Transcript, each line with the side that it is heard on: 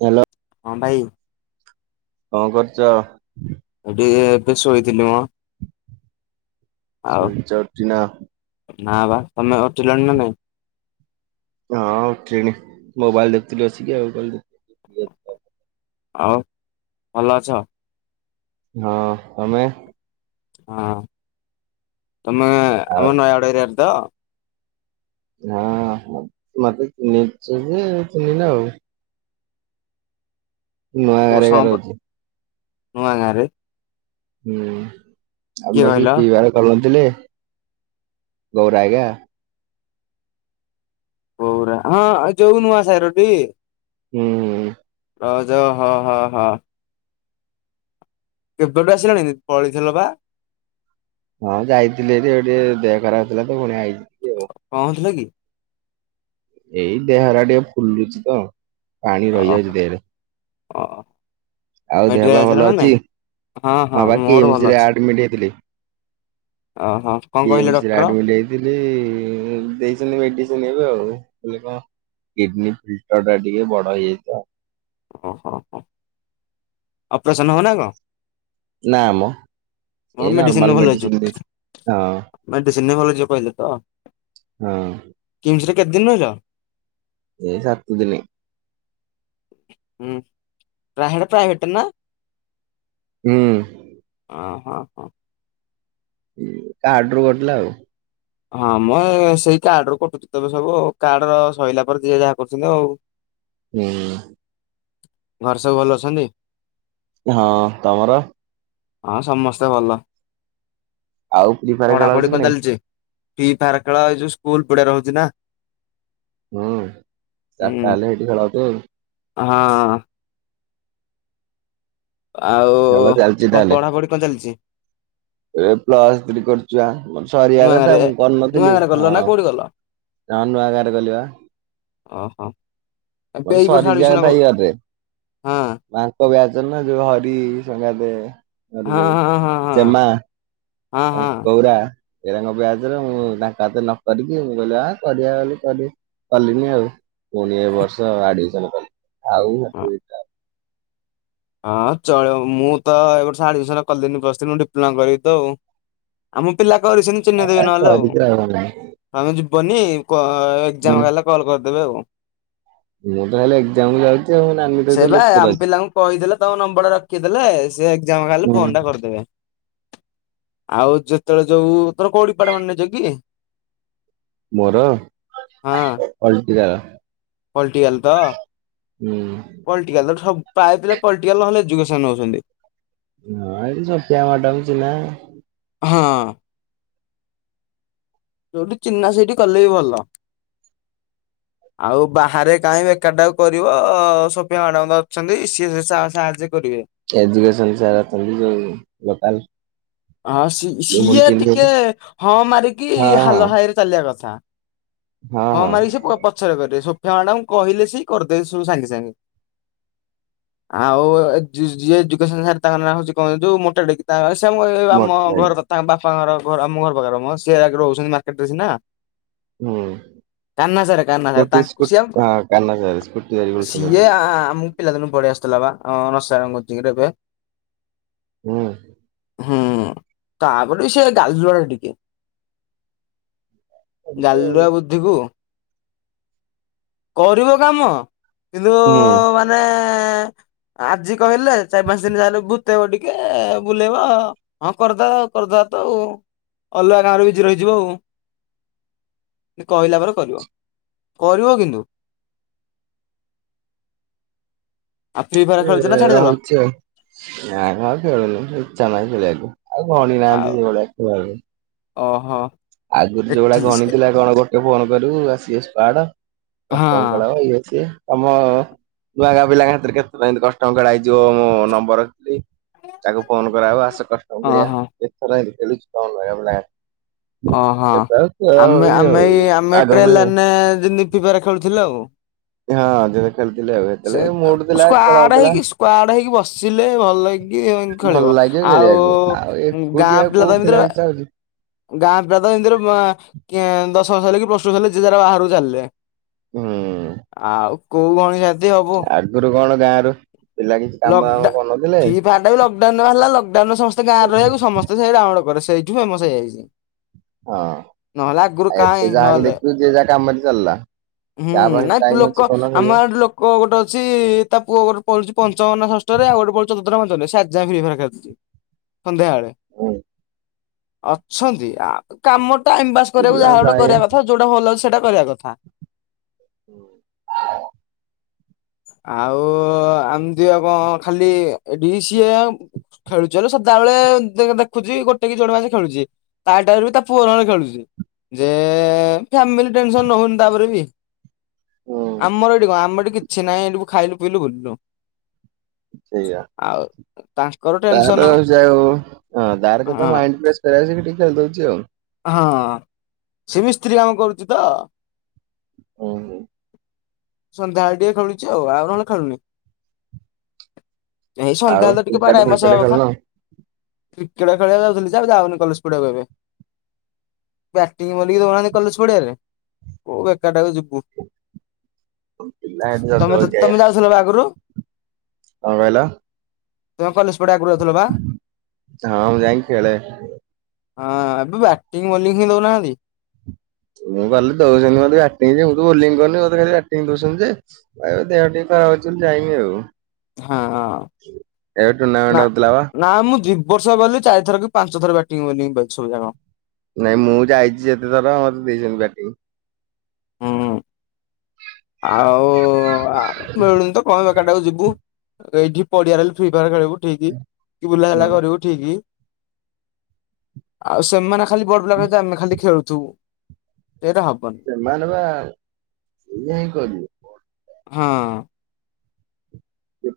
right: Hello
left: ହଁ ଭାଇ
right: କଣ କରୁଚ?
left: ଆଉ ଟିକେ ଏବେ ଶୋଇଥିଲି ମ। ଆଉ
right: ସୋଇଚ ଉଠିନ।
left: ନା ବା ତମେ ଉଠିଲଣି ନା ନାଇଁ
right: ହଁ ଉଠିଲିନି ମୋବାଇଲ ଦେଖୁଥିଲି ବସିକି ଆଉ [unintelligible]
left: ଆଉ ଭଲ ଅଛ
right: ହଁ ତମେ
left: ହଁ ତମେ
right: ଆଉ
left: ଆମ ନୟାଗଡ ଏରିଆର ତ।
right: ହଁ ମତେ ଚିହ୍ନିଛ ଯେ ଚିହ୍ନିଲ ଆଉ।
left: କୋଉ
right: ନୂଆଗାଁ ରେ ଏକା
left: ସମ୍ପ
right: ରହୁଚି।
left: ନୂଆ ଗାଁ ରେ
right: ହୁଁ ଆଉ
left: କହିଲ
right: ବସିକି ପିଇବାରେ କରୁନଥିଲେ। ଗଉରା ଏଗା
left: ଗୌରା ହଁ ଯଉ ନୁଆ ସାହିର ଟି
right: ହୁଁ ହୁଁ।
left: ର ଯ ହଁ ହଁ ହଁ। କେବେଠୁ ଆସିଲଣି ପଳେଇଥିଲ ବା
right: ହଁ ଯାଇଥିଲି ଏଠ ଗ ଟେ ଦେହ ଖରାପ ହେଲା ତ ପୁଣି ଆଇଲି।
left: କଣଥିଲ କି
right: ଏଇ ଦେହରା ଟିକେ ଫୁଲୁଛି ତ ପାଣି ରହିଯାଉଛି ଦେହରେ।
left: ଅ
right: ଆଉ ଦେହ ବା ଭଲ ଅଛି ହଁ ବା
left: ମୋର
right: କିମସ
left: ଭଲ
right: ରେ
left: ଅଛି
right: ଆଡମିଟ ହେଇଥିଲି।
left: ଓହୋ କଣ କହିଲେ
right: କିମସ ରେ
left: ଡକ୍ଟର
right: ଆଡମିଟ ହେଇଥିଲି ଦେଇଛନ୍ତି ମେଡିସିନ ଏବେ ଆଉ ହେଲେ କଣ କିଡନୀ ଫିଲ୍ଟର ଟା ଟିକେ ବଡ ହେଇଯାଇଛି ତ।
left: ଓହୋ ହୋ ଅପରସନ ହଉନା କ
right: ନା ମ।
left: ହଁ
right: ଏଇ ନର୍ମାଲ
left: ମେଡିସିନ ଭଲ
right: ଦେଇଛି। ହଁ
left: ହେଇଯିବ ମେଡିସିନ ଭଲ ହେଇଯିବ ତ କହିଲେ ତ।
right: ହଁ।
left: ରେ କେତେ ଦିନ ରହିଲ?
right: ଏ ସାତଦିନି।
left: ହଁ ପ୍ରାହେ ପ୍ରାଇଭେଟ ନା
right: ହୁଁ
left: ହ ହଁ ହଁ
right: କାର୍ଡ ରୁ କଟିଲା ଆଉ
left: ହଁ ମୋ ସେଇ କାର୍ଡ ରୁ କଟୁଛି ତବେ ସବୁ କାର୍ଡ ର ସଇଲା ପରେ ଯିଏ ଯାହା କରୁଛନ୍ତି ଆଉ
right: ହୁଁ
left: ଘରେ ସବୁ ଭଲ ଅଛନ୍ତି।
right: ହଁ ତମର
left: ହଁ ସମସ୍ତେ ଭଲ
right: ଆଉ ଫ୍ରି ଫାୟାର ଖେଳ ହଉଛି
left: ପଢାପଢି
right: କି
left: କଣ
right: ନାଇଁ
left: ଚାଲିଚି? ଫ୍ରୀ ଫାୟାର ଖେଳ ଏଇଯୋଉ ସ୍କୁଲ ପଡିଆ ହେଉଚି ନାଁ
right: ହୁଁ ଚାର ତାହେଲେ ଏଇଠି ଖେଳ ହେଉଥିବ
left: ହଁ ଆଉ
right: ଖେଳ
left: କଣ ପଢାପଢି କଣ ଚାଲିଛି?
right: ଏ ପ୍ଲସ ଥ୍ରୀ କରୁଛୁ ଆଉ। ସରିବା
left: ନୂଆ
right: କଥା
left: ଗାଁରେ?
right: ମୁଁ
left: ନୂଆ
right: କରିନଥିଲି
left: ଗାଁରେ କଲ
right: ହଁ
left: ନା କୋଉଠି କଲ?
right: ନହେଲେ ନୂଆଗାଁ ଗଲି ବା
left: ଓହୋ ଏବେ
right: ମୋର
left: ଏଇ ବର୍ଷ
right: ସରି ଯିବା
left: ଆଡମିସନ
right: କଥା
left: କଲ
right: ଏଇ ଇୟରେ
left: ହଁ
right: ତାଙ୍କ ବ୍ୟାଚ ରେ ନା ଯୋ ହରି ସଙ୍ଗାତେ
left: ହଁ
right: [unintelligible]
left: ହଁ ହଁ ହଁ।
right: ଚେମା
left: ହଁ
right: ଆଉ
left: ହଁ
right: ଗୌରା ଏରାଙ୍କ ବ୍ୟାଜରେ ମୁଁ ତାଙ୍କ ହତେ ନ କରିକି ମୁଁ କହିଲି କରିବା ବୋଲି କରି କଲିନି ଆଉ ପୁଣି ଏ ବର୍ଷ ଆଡମିସନ କଲି ଆଉଟ
left: ହଁ ଚଳ ମୁଁ ତ ଏ ବର୍ଷ ଆଡମିସନ କଲିନି ମୁଁ ଡିପ୍ଲୋମା କରିବି ତ ଆଉ। ଆମ ପିଲା କରି ସେନି ଚିହ୍ନ ଦେବ ନହେଲେ ଆଉ।
right: କରିକି ନାହିଁ।
left: ଆମେ ଯିବନି କ
right: ହୁଁ
left: ଏକ୍ଜାମ ହେଲେ କଲ୍ କରିଦେବେ ଆଉ।
right: ମୁଁ ତ ହେଲେ ଏକ୍ଜାମ ଯାଉଚି ଆଉ ନାନି ତ ସେଠି ଲେକେଚର ଅଛି।
left: ଦେଲେ ତମ ନମ୍ବର ଟା ରଖିଦେଲେ ସେ ଏକ୍ଜାମ୍ ଖାଲି
right: ହୁଁ
left: ଫୋନ ଟା କରିଦେବେ। ଆଉ ଯେତେବେଳେ ଯଉ ତୋର କୋଉ ଡିପାଟତ୍ମେଣ୍ଟ ନେଇଚ କି?
right: ମୋର ପଲଟିକାଲ
left: ପଲଟିିକାଲ ତ?
right: ହୁଁ।
left: ପଲଟିକାଲ ସବୁ ପ୍ରାୟ ପିଲା ପଲଟିକାଲ ନହେଲେ ଏଜୁକେସନ ନଉଛନ୍ତି।
right: ହଁ ଏଇ ସତ୍ୟ ମ୍ୟାଡମ ଚିନାହା
left: ହଁ ଯୋଉଠି ଚିହ୍ନା ସେଇଠି କଲେ ବି ଭଲ।
right: [inaudible]
left: ଆଉ ବାହାରେ କାହିଁବା ଏକାଟାକୁ କରିବ ସୋଫିଆ ମ୍ୟାଡାମ ତ ଅଛନ୍ତି ସିଏ ସା ସାହାଯ୍ୟ କରିବେ।
right: ଏଜୁକେସନ ସାରା କଲି ଯୋଉ ଲୋକାଲ
left: ହଁ ସି
right: ଇଏ ପୁଣି
left: ସିଏ ଟିକେ
right: ଚିହ୍ନିଛନ୍ତି।
left: ହଁ ମାରିକି
right: ହଁ ହଁ
left: ହାଲ ହାଇରେ ଚାଲିବା କଥା। ହଁ ମାରିକି ସେ ପ ପଛରେ କରିବେ ସ ମ୍ୟାଡାମ୍ କହିଲେ ସି କରିଦେବେ ସବୁ ସାଙ୍ଗେ ସାଙ୍ଗେ। ଆଉ ଜି ଯିଏ ଯୁଗେ ସାରେ ତାଙ୍କ ହଉଚି ନା କ ହୋ ଉଚି ମୋଟାଟେ ତା ସ ଏ
right: ମୋଟ
left: ଆମ
right: ଭାଇ
left: ଘର କଥା ବାପାଙ୍କର ଘର ଆମ ଘର ପାଖରେ ସେ ରହୁଛନ୍ତି ମାର୍କେଟରେ ସିନା
right: ହୁଁ
left: କାହ୍ନା ସାର୍ କାହ୍ନା ସାର୍
right: ଗୋଟେ ସ୍କୁ
left: ତାଙ୍କୁ ସିଏ
right: କାହ୍ନା ସାର୍ ସ୍କୁଟି ଗାଡି ବୁଲୁଛନ୍ତି
left: ସିଏ ଆମ ପିଲାଦିନୁ ପଢି ଆସିଥିଲା ବା ଆମ ସାରା କୋଚିଙ୍ଗିରେ ଏବେ
right: ହୁଁ
left: ହୁଁ ତାପରେ ବି ସେ ଗାଲୁଆ ଟିକେ
right: ଏମିତି ଆଉ।
left: ଗାଲୁଆ ବୁଦ୍ଧିକୁ କରିବ କାମ କିନ୍ତୁ
right: ହୁଁ
left: ମାନେ ଆଜି କହିଲେ ଚାରି ପାଞ୍ଚ ଦିନ ଯାହେଲେ ଭୂତେଇବ ଟିକେ ବୁଲେଇବ ହଁ କରିଦେଅ କରିଦେବା ତ ଆଉ ଅଲଗା ଗାଁରେ ବିଜି ରହିଯିବ ଆଉ କହିଲା ପରେ କରିବ କରିବ କିନ୍ତୁ। ଆଉ ଫ୍ରି ଫାୟାର ଖେଳୁଛ ନା ଛାଡିଦେଲ
right: [inaudible] ଆଉ ଗଣି ନାହାନ୍ତି
left: ଆଉ
right: ସେଭଳିଆ
left: ଓହୋ।
right: ଆଗରୁ ଯୋଉଭଳିଆ
left: ଏଠି
right: ଗଣି ଥିଲା କଣ ଗୋଟେ ଫୋନ କରିବୁ ଆସିବେ ସ୍କୁଆଡ।
left: ହଁ
right: [inaudible] ତମ ନୂଆ ଗା ପିଲାଙ୍କରେ କେତେ କଷ୍ଟମ [unintelligible] ତାକୁ ଫୋନ କରାହବ ଆସ କଷ୍ଟମ
left: ଓହୋ
right: ଖେଳିବା [unintelligible]
left: ଓ ହଁ
right: ଏବେ ଆଉ ଖେଳ
left: ଆମେ
right: ହଉନି ଆଉ।
left: ଆମେ ଏଇ ଆମେ
right: ଆଗ ଭଳିଆ ଆଉ
left: ଟ୍ରେଲାରେ ଯେମତି ଫ୍ରି ପାୟାର ଖେଳୁଥିଲୁ ଆଉ
right: ହଁ ଯେବେ ଖେଳୁଥିଲେ ଆଉ
left: [unintelligible]
right: ସେତେବେଳେ ମୁଡ ଥିଲା ଖେଳ
left: ସ୍କ୍ୱାଡ
right: ହଉଥିଲା।
left: ସ୍କୁଡେ ହେଇକି ବସିଲେ ଭଲ ଲା
right: ଭଲ
left: ଖେଳିବ
right: ଲାଗିବ ଖେଳିବାକୁ
left: ଆଉ ଗାଁ
right: ଏକୁଟିଆ କୋଉ
left: ପିଲା ତ
right: ଖେଳିବାକୁ
left: ଏମିତିରେ
right: ଇଚ୍ଛା ହଉଛି।
left: ଗାଁ ପିଲା ତ ଏମିତିର [unintelligible]
right: ହୁଁ।
left: କୋଉ ଗଣି
right: ଆଗରୁ କଣ ଗାଁ
left: ଲକ୍ଡାଉ ଫ୍ରି ଫାୟାର ଟା ବି ଲକ୍ଡାଉନ ହେଲା ସମସ୍ତେ ଗାଁ ରହିବାକୁ ସମସ୍ତେ ସେଇଡ ଆରେ ସେଇଠୁ ଫେମସ ହେଇଯାଇଛି।
right: ହଁ
left: ନହେଲେ ଆଗରୁ
right: ଏବେ
left: କାଇଁ
right: ଯାହାକୁ
left: ନହେଲେ
right: ଦେଖିବୁ ଯିଏ ଯାହା କାମରେ ଚାଲିଲା।
left: ହୁଁ
right: କାହା ପାଖରେ
left: ନାଇଁ
right: ଟାଇମ ଅଛି
left: ଲୋକ
right: କହୁନ ଖେଳିବ
left: ଆମ ଲୋକ ଗୋଟେ ଅଛି ତା ପୁଅ ଗୋଟେ ପଡୁଛି ପଞ୍ଚମ ନା ଷଷ୍ଠ। ଷଷ୍ଠରେ ଆଉ ଗୋଟେ ପଢୁଛି ସିଏ ଆଜି ଯାଏଁ ଫ୍ରି ଫାୟାର ଖେଳୁଚି।
right: ହୁଁ
left: ଅଛନ୍ତି ଆଉ କାମ ଟାଇମ ପାସ୍ କରିବାକୁ
right: ପିଲା
left: ଯାହା ଗୋଟେ
right: ପ୍ରାୟ
left: କରିବା କଥା ଯୋଉଟା ଭଲ ଲାଗୁଚି ସେଇଟା ସେଟା କରିବା କଥା।
right: [inaudible]
left: ଆଉ ଏମତି ଆଉ କଣ ଖାଲି ଏଠି ସିଏ ଖେଳୁଛ ସଦା ବେଳେ ଦେଖୁଛି ଗୋଟେ କି ଯୋଡ ମାେ ଖେଳୁଛି ତା ଟାଇ ବି ତା ପୁଅରରେ ଖେଳୁଛି। ଯେ ଫ୍ୟାମିଲି ଟେନସନ ନଉନି ତାପରେ ବି
right: ହୁଁ
left: ଆମର ଏଠି କଣ ଆମ ଏଠି କିଛି ନାହିଁ ଏଠିକୁ ଖାଇଲୁ ପିଇଲୁ ଭୁଲିଲୁ।
right: ସେଇଆ।
left: ଟେନସନ
right: ତାର ଯାଇ ହଁ ତାର କେଥା
left: ହଁ
right: ମାଇଣ୍ଡ ଫ୍ରେଶ କର ଦଉଛି ଆଉ।
left: ହଁ ସେ ମିସ୍ତ୍ରୀ କାମ କରୁଛି ତ
right: ଓହୋ।
left: ସନ୍ଧ୍ୟାବେଳେ ଟିକେ ଖେଳୁଛି ଆଉ ଆଉ ନହେଲେ ଖେଳୁନି। ଏଇ
right: ଆଉ
left: ସନ୍ଧ୍ୟାବେଳେ ତ ଟିକେ [unintelligible]
right: କ୍ରିକେଟ ଫ୍ରିକେଟ
left: କଥା
right: ଖେଳୁନ
left: କ୍ରିକେଟ ଖେଳକୁ ଯାଉଥିଲି ଯେ ଆଉ ଯାଉନି କଲେଜ ବ୍ୟାଟିଂ କରିବାକୁ ଦୋଉ ନାହାନ୍ତି କଲେଜ ପଡ଼ିଆରେ କାଇଁ ଖାଲିଟାରେ ଯିବୁ
right: ପିଲା ହେଠି
left: ତମେ
right: ଜଗିବାକୁ ଠିଆ
left: ତମେ
right: ହେଇଛନ୍ତି
left: ଯାଉଥିଲ ବା ଆଗରୁ?
right: କଣ କହିଲ?
left: ତୁମେ କଲେଜ ପଟେ ଆଗରୁ ଯାଉଥିଲ ବା
right: ହଁ ମୁଁ ଯାଇଁକି ଖେଳେ।
left: ହଁ ଏବେ ବ୍ୟାଟିଂ ବୋଲିଂ ହିଁ ଦଉନାହାନ୍ତି।
right: ମୁଁ କହିଲି ଦଉଛନ୍ତି ମତେ ବଟିଂ ମୁଁ ତ ବୋଲି କରିନି ମୋତେ ଖାଲି ବ୍ୟାଟିଂ ଦଉଛନ୍ତି ଯେ ଦେହ ଟିକେ ଖରାପ ଅଛି ବୋଲି ଯାଇନି ଆଉ।
left: ହଁ
right: ଏବେ ଟୁର୍ଣ୍ଣାମେଣ୍ଟ
left: ନା
right: ହଉଥିଲା ବା
left: ନା ମୁଁ ଯି ବର୍ଷ ହବ ବୋଲି ଚାରିଥର କି ପାଞ୍ଚ ଥର ବ୍ୟାଟିଂ ବୋଲିଙ୍ଗ କରିଚି ସମୁଦାୟ।
right: ନାଇଁ ମୁଁ ଯାଇଛି ଯେତେଥର ମତେ ଦେଇଛନ୍ତି ବ୍ୟାଟିଂ।
left: ହୁଁ। ଆଉ ମିଳୁନି ତ କଣ କାଟାକୁ ଯିବୁ ଏଇଠି ପଡିଆ ଫ୍ରି ଫାୟାର ଖେଳିବୁ ଠିକ କି
right: ହୁଁ
left: ବୁଲାବୁଲା କରିବୁ ଠିକ। ଆଉ ସେମାନେ ଖାଲି ବଡ ପିଲା ଆମେ ଖାଲି ଖେଳୁଛୁ।
right: ସେମାନେ ବା ସେଇଆ ହିଁ କରିବେ।
left: ହଁ।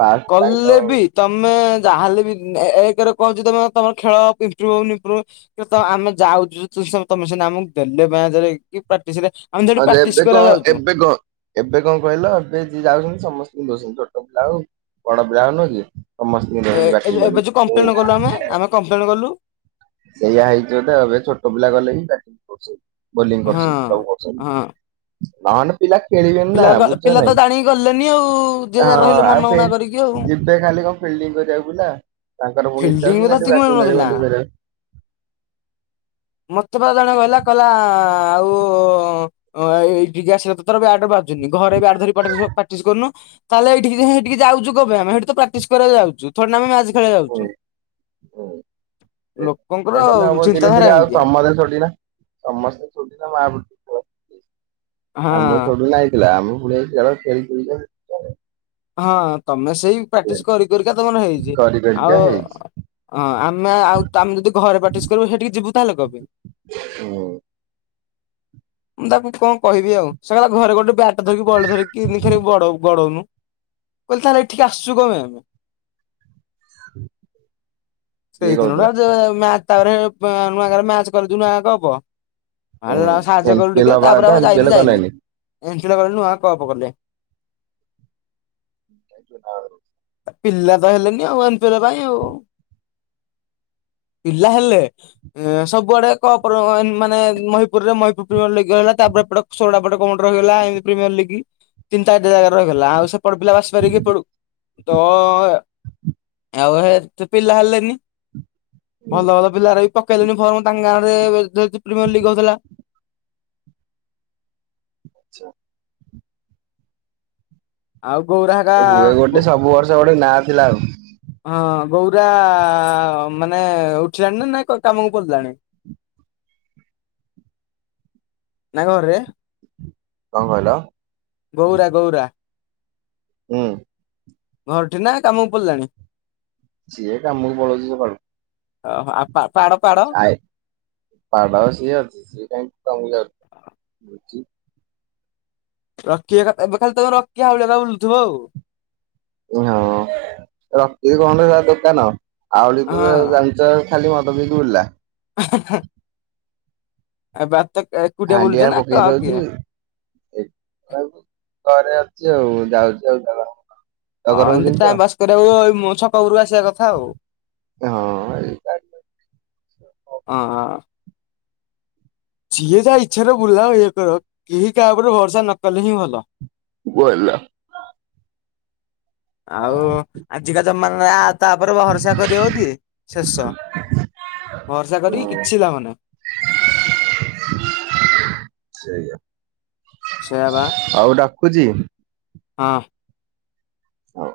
right: ଫାଷ୍ଟ ତାଙ୍କ
left: କଲେ ବି
right: ହଁ
left: ତମେ ଯାହାହେଲେ ବି ଏ ଏ ଏକେରେ କୋହୁଚି ତମେ ତମର ଖେଳ ଇମ୍ପୃଭ୍ ହେଉନି ଇମ୍ପୃଭ୍ କିରେ ତ ଆମେ ଯାଉଚୁ [unintelligible] ତମେ ସିନା ଆମକୁ ଦେଲେ [unintelligible] କି ପ୍ରାକ୍ଟିସରେ ଆମେ
right: ଆ
left: ସେଠି ପ୍ରାକ୍ଟିସ
right: ଏବେ
left: କରିବାକୁ
right: କଣ
left: ଯାଉଛୁ
right: ଏବେ କଣ ଏବେ କଣ କହିଲ ଏବେ ଯିଏ ଯାଉଚନ୍ତି ସମସ୍ତଙ୍କୁ ଦୋଉଚନ୍ତି ଛୋଟ ପିଲା ହୋଇ ବଡ଼ ପିଲା ହୋଉ ନୁହଁ କି ସମସ୍ତିଙ୍କି
left: ଏ
right: ଦୋଉଚନ୍ତି ଲାଠିଙ୍କ
left: ଏବେ ଯୋଉ କମ୍ପ୍ଲେନ କଲୁ ଆମେ
right: ବାଡ଼ି।
left: ଆମେ କମ୍ପ୍ଲେନ କଲୁ
right: ସେଇୟା ହେଇଚି ବଧେ ଏବେ ଛୋଟ ପିଲା ଗଲେ ବି ବ୍ୟାଟିଙ୍ଗ କରୁଚି। ବୋଲିଂ
left: ହଁ
right: କରୁଚନ୍ତି ସବୁ
left: ହଁ
right: କରୁଚନ୍ତି ନହେଲେ ପିଲା ଖେଳିବେନି ନା
left: ପିଲା
right: ବୁଝ
left: ପିଲା ତ
right: ନାଇଁ
left: ଜାଣିକି ଗଲେନି ଆଉ ଯିଏ
right: ହଁ
left: ଯା ରହିଲେ
right: ଆଉ
left: ମନଉଣା କରିକି ଆଉ
right: ଯିବେ ଖାଲି କଣ କରିବାକୁ ପିଲା ତାଙ୍କର ପୁଣି ଇଚ୍ଛା
left: ଫିଲ୍ଡିଂ ବି
right: ଅହା
left: ତ ସେତିକି
right: ବ୍ୟାଟିଂ
left: ମିଳୁନଥିଲା।
right: କରିବାକୁ
left: ମତେ ବା ଜଣେ କହିଲା କହିଲ ଆଉ ଏ ଏଇଠିକି ଆସିଲ ତ ତାର ବ୍ୟାଟ ଜୁନି ଘରେ ଆ ବ୍ୟାଟ୍ ଧରି ପ୍ରାଟେସ ପ୍ରାକ୍ଟିସ କରୁନୁ। ତାହେଲେ ଏଇଠି ସେଠିକି ଯାଉଚୁ କଣ ପାଇଁ ଆମେ ହେଠି ତ ପ୍ରାକ୍ଟିସ କରିବାକୁ ଯାଉଚୁ ଥୋଡ଼ିନା ଆମେ ମ୍ୟାଚ୍ ଖେଳିବାକୁ ଯାଉ ଉଚୁ।
right: ହେ ଖେଳିଲେ ହବ ଧୀରେ
left: ଚିନ୍ତାଧାରା
right: ଧୀରେ ଆଉ
left: ଏମିତିଆ
right: ତମର ଥୋଡ଼ିନା ସମସ୍ତେ ଛୁଟି [unintelligible]
left: ହଁ
right: ଆମ ଛୋଟୁ ନାଇଁଥିଲା ଆମକୁ ପୁଣି
left: ହଁ ତମେ ସେଇ ପ୍ରାକ୍ଟିସ କରି କରି କରିକା ତମର ହେଇଚି
right: କରି କରିକା
left: ଆଉ
right: ହେଇଛି
left: ହଁ ଆମେ ଆଉ ଆମେ ଯଦି ଘରେ ପାଟିସ କରିବୁ ସେଠିକ ଯିବୁ ତାହେଲେ କଣ ପାଇଁ?
right: ହୁଁ।
left: ମୁଁ ତାକୁ କଣ କହିବି ଆଉ ସେ ଘରେ ଗୋଟେ ବ୍ୟାଟ ଧରିକି ବଡ ଧରିକି ନିି ଖ ଗଢଉନୁ। କହିଲେ ତାହେଲେ ଏଠିକେ ଆସୁଚୁ କଣପାଇଁ ଆମେ?
right: କିଏ
left: ସେଇଦିନ
right: କହୁଥିଲା
left: ତାପରେ ନୂଆ ଗାଁ ରେ ମ୍ୟାଚ୍ କଲେ
right: ହୁଁ
left: [unintelligible] କାର୍ଯ୍ୟ
right: ଏଲ୍
left: କରିଲୁ
right: ପି ଏଲ୍
left: ଟିକେ
right: ହବା
left: ତାପରେ
right: କଥା
left: ଆଉ
right: ଏଲ୍ ପି
left: ଯାଇନି
right: ଏଲ୍
left: ଯାଇନି।
right: କଲେନି।
left: [unintelligible] ନୂଆ କପ କଲେ।
right: [unintelligible]
left: ପିଲା ତ ହେଲେନି ଆଉ ଆଣିପା ପାଇଁ ଆଉ। ପିଲା ହେଲେ ସବୁଆଡେ କ ମାନେ ମହିପୁରରେ ମହିପ ସୁପ୍ରିମିୟର ଲିଗ ତାପରେ ଏପଟେ ସୋଳା ପେଟେ କମିଟି ରହିଗଲା ଏମିତି ପ୍ରିମୀୟର ଲିଗି। ତିନି ଚାରି ଜାଗାରେ ରହିଗଲା ଆଉ ସେପଟ ପିଲା ଆସିପାରିବେ କି ଏପଟକୁ ତ ଆଉତ ପିଲା ହେଲେନି। ଭଲ ଭଲ ପିଲାର ବି ପକେଇଲେଣିି ଫର୍ମ ତାଙ୍କ ଗାଁରେ ପ୍ରିମିୟ ଲିଗ୍ ହୋଉଥିଲା।
right: ଆଛା।
left: ଆଉ। ଗୌରା
right: ହୁଏ
left: ହେକା
right: ଗୋଟେ ସବୁ ବର୍ଷ ଗୋଟେ ନାଁ ଥିଲା ଆଉ।
left: ହଁ ଗୌରା ମାନେ ଉଠିଲାଣି ନା ନା କାମକୁ ଗଲାଣି? ନା ଘରେ
right: କଣ କହିଲ?
left: ଗୌରା ଗୌରା
right: ହୁଁ।
left: ଘରଠି ନା କାମକୁ ପଳେଇଲାଣି?
right: ସିଏ କାମକୁ ପଳୋଉଚି ସକାଳୁ।
left: ଅହ ଆ ପା ପାଡ଼ ପାଡ଼
right: ଆଏ [unintelligible] ସିଏ କାଇଁ ତମକୁ ଧ ବୁଝି
left: ରକି କଥା ଏବେ ଖାଲି ତମେ ରକି ହାଉଳି ବୁଲୁଥିବ ଆଉ।
right: ହଁ ରଖଚି କଣ ଦୋକାନ ଆଉଳି ତ
left: ହଁ
right: ଜାଣିଚ ଖାଲି ମଦ ପିଇକି ବୁଲିଲା।
left: [inaudible] ଆପ
right: ହାଣ୍ଡିଆ ପକେଇ ଦଉଚି [unintelligible] ଘରେ ଅଛି ଆଉ ଯାଉଚି ଆଉ [unintelligible]
left: ହଁ
right: ଟଗରଙ୍କୁ
left: ଏମତି
right: ଚିହ୍ନିଛ?
left: ଟାଇମ୍ ପାସ୍ କରିବାକୁ ଛକ କୁ ପଳେଇ ଚିଆ କଥା ଆଉ
right: ହଁ ଏଇ
left: ହଁ। ସିଏ ତା ଇଚ୍ଛାରେ ବୁଲା ଇଏ କର କେହି କାହା ଉପରେ ଭରସା ନକଲେ ହିଁ ଭଲ।
right: [unintelligible]
left: ଆଉ ଆଜିକା ଜମାନା ଆତାପରେ ଭରସା କରି ହେଉଛି ଶେଷ। ଭରସା କରିକି
right: ହଁ
left: କିଛି ଲାଭ ନାହିଁ।
right: [inaudible] ସେଇଆ।
left: ସେଇଆ ବା।
right: ଖୁଜି
left: ହଁ।
right: ହଉ।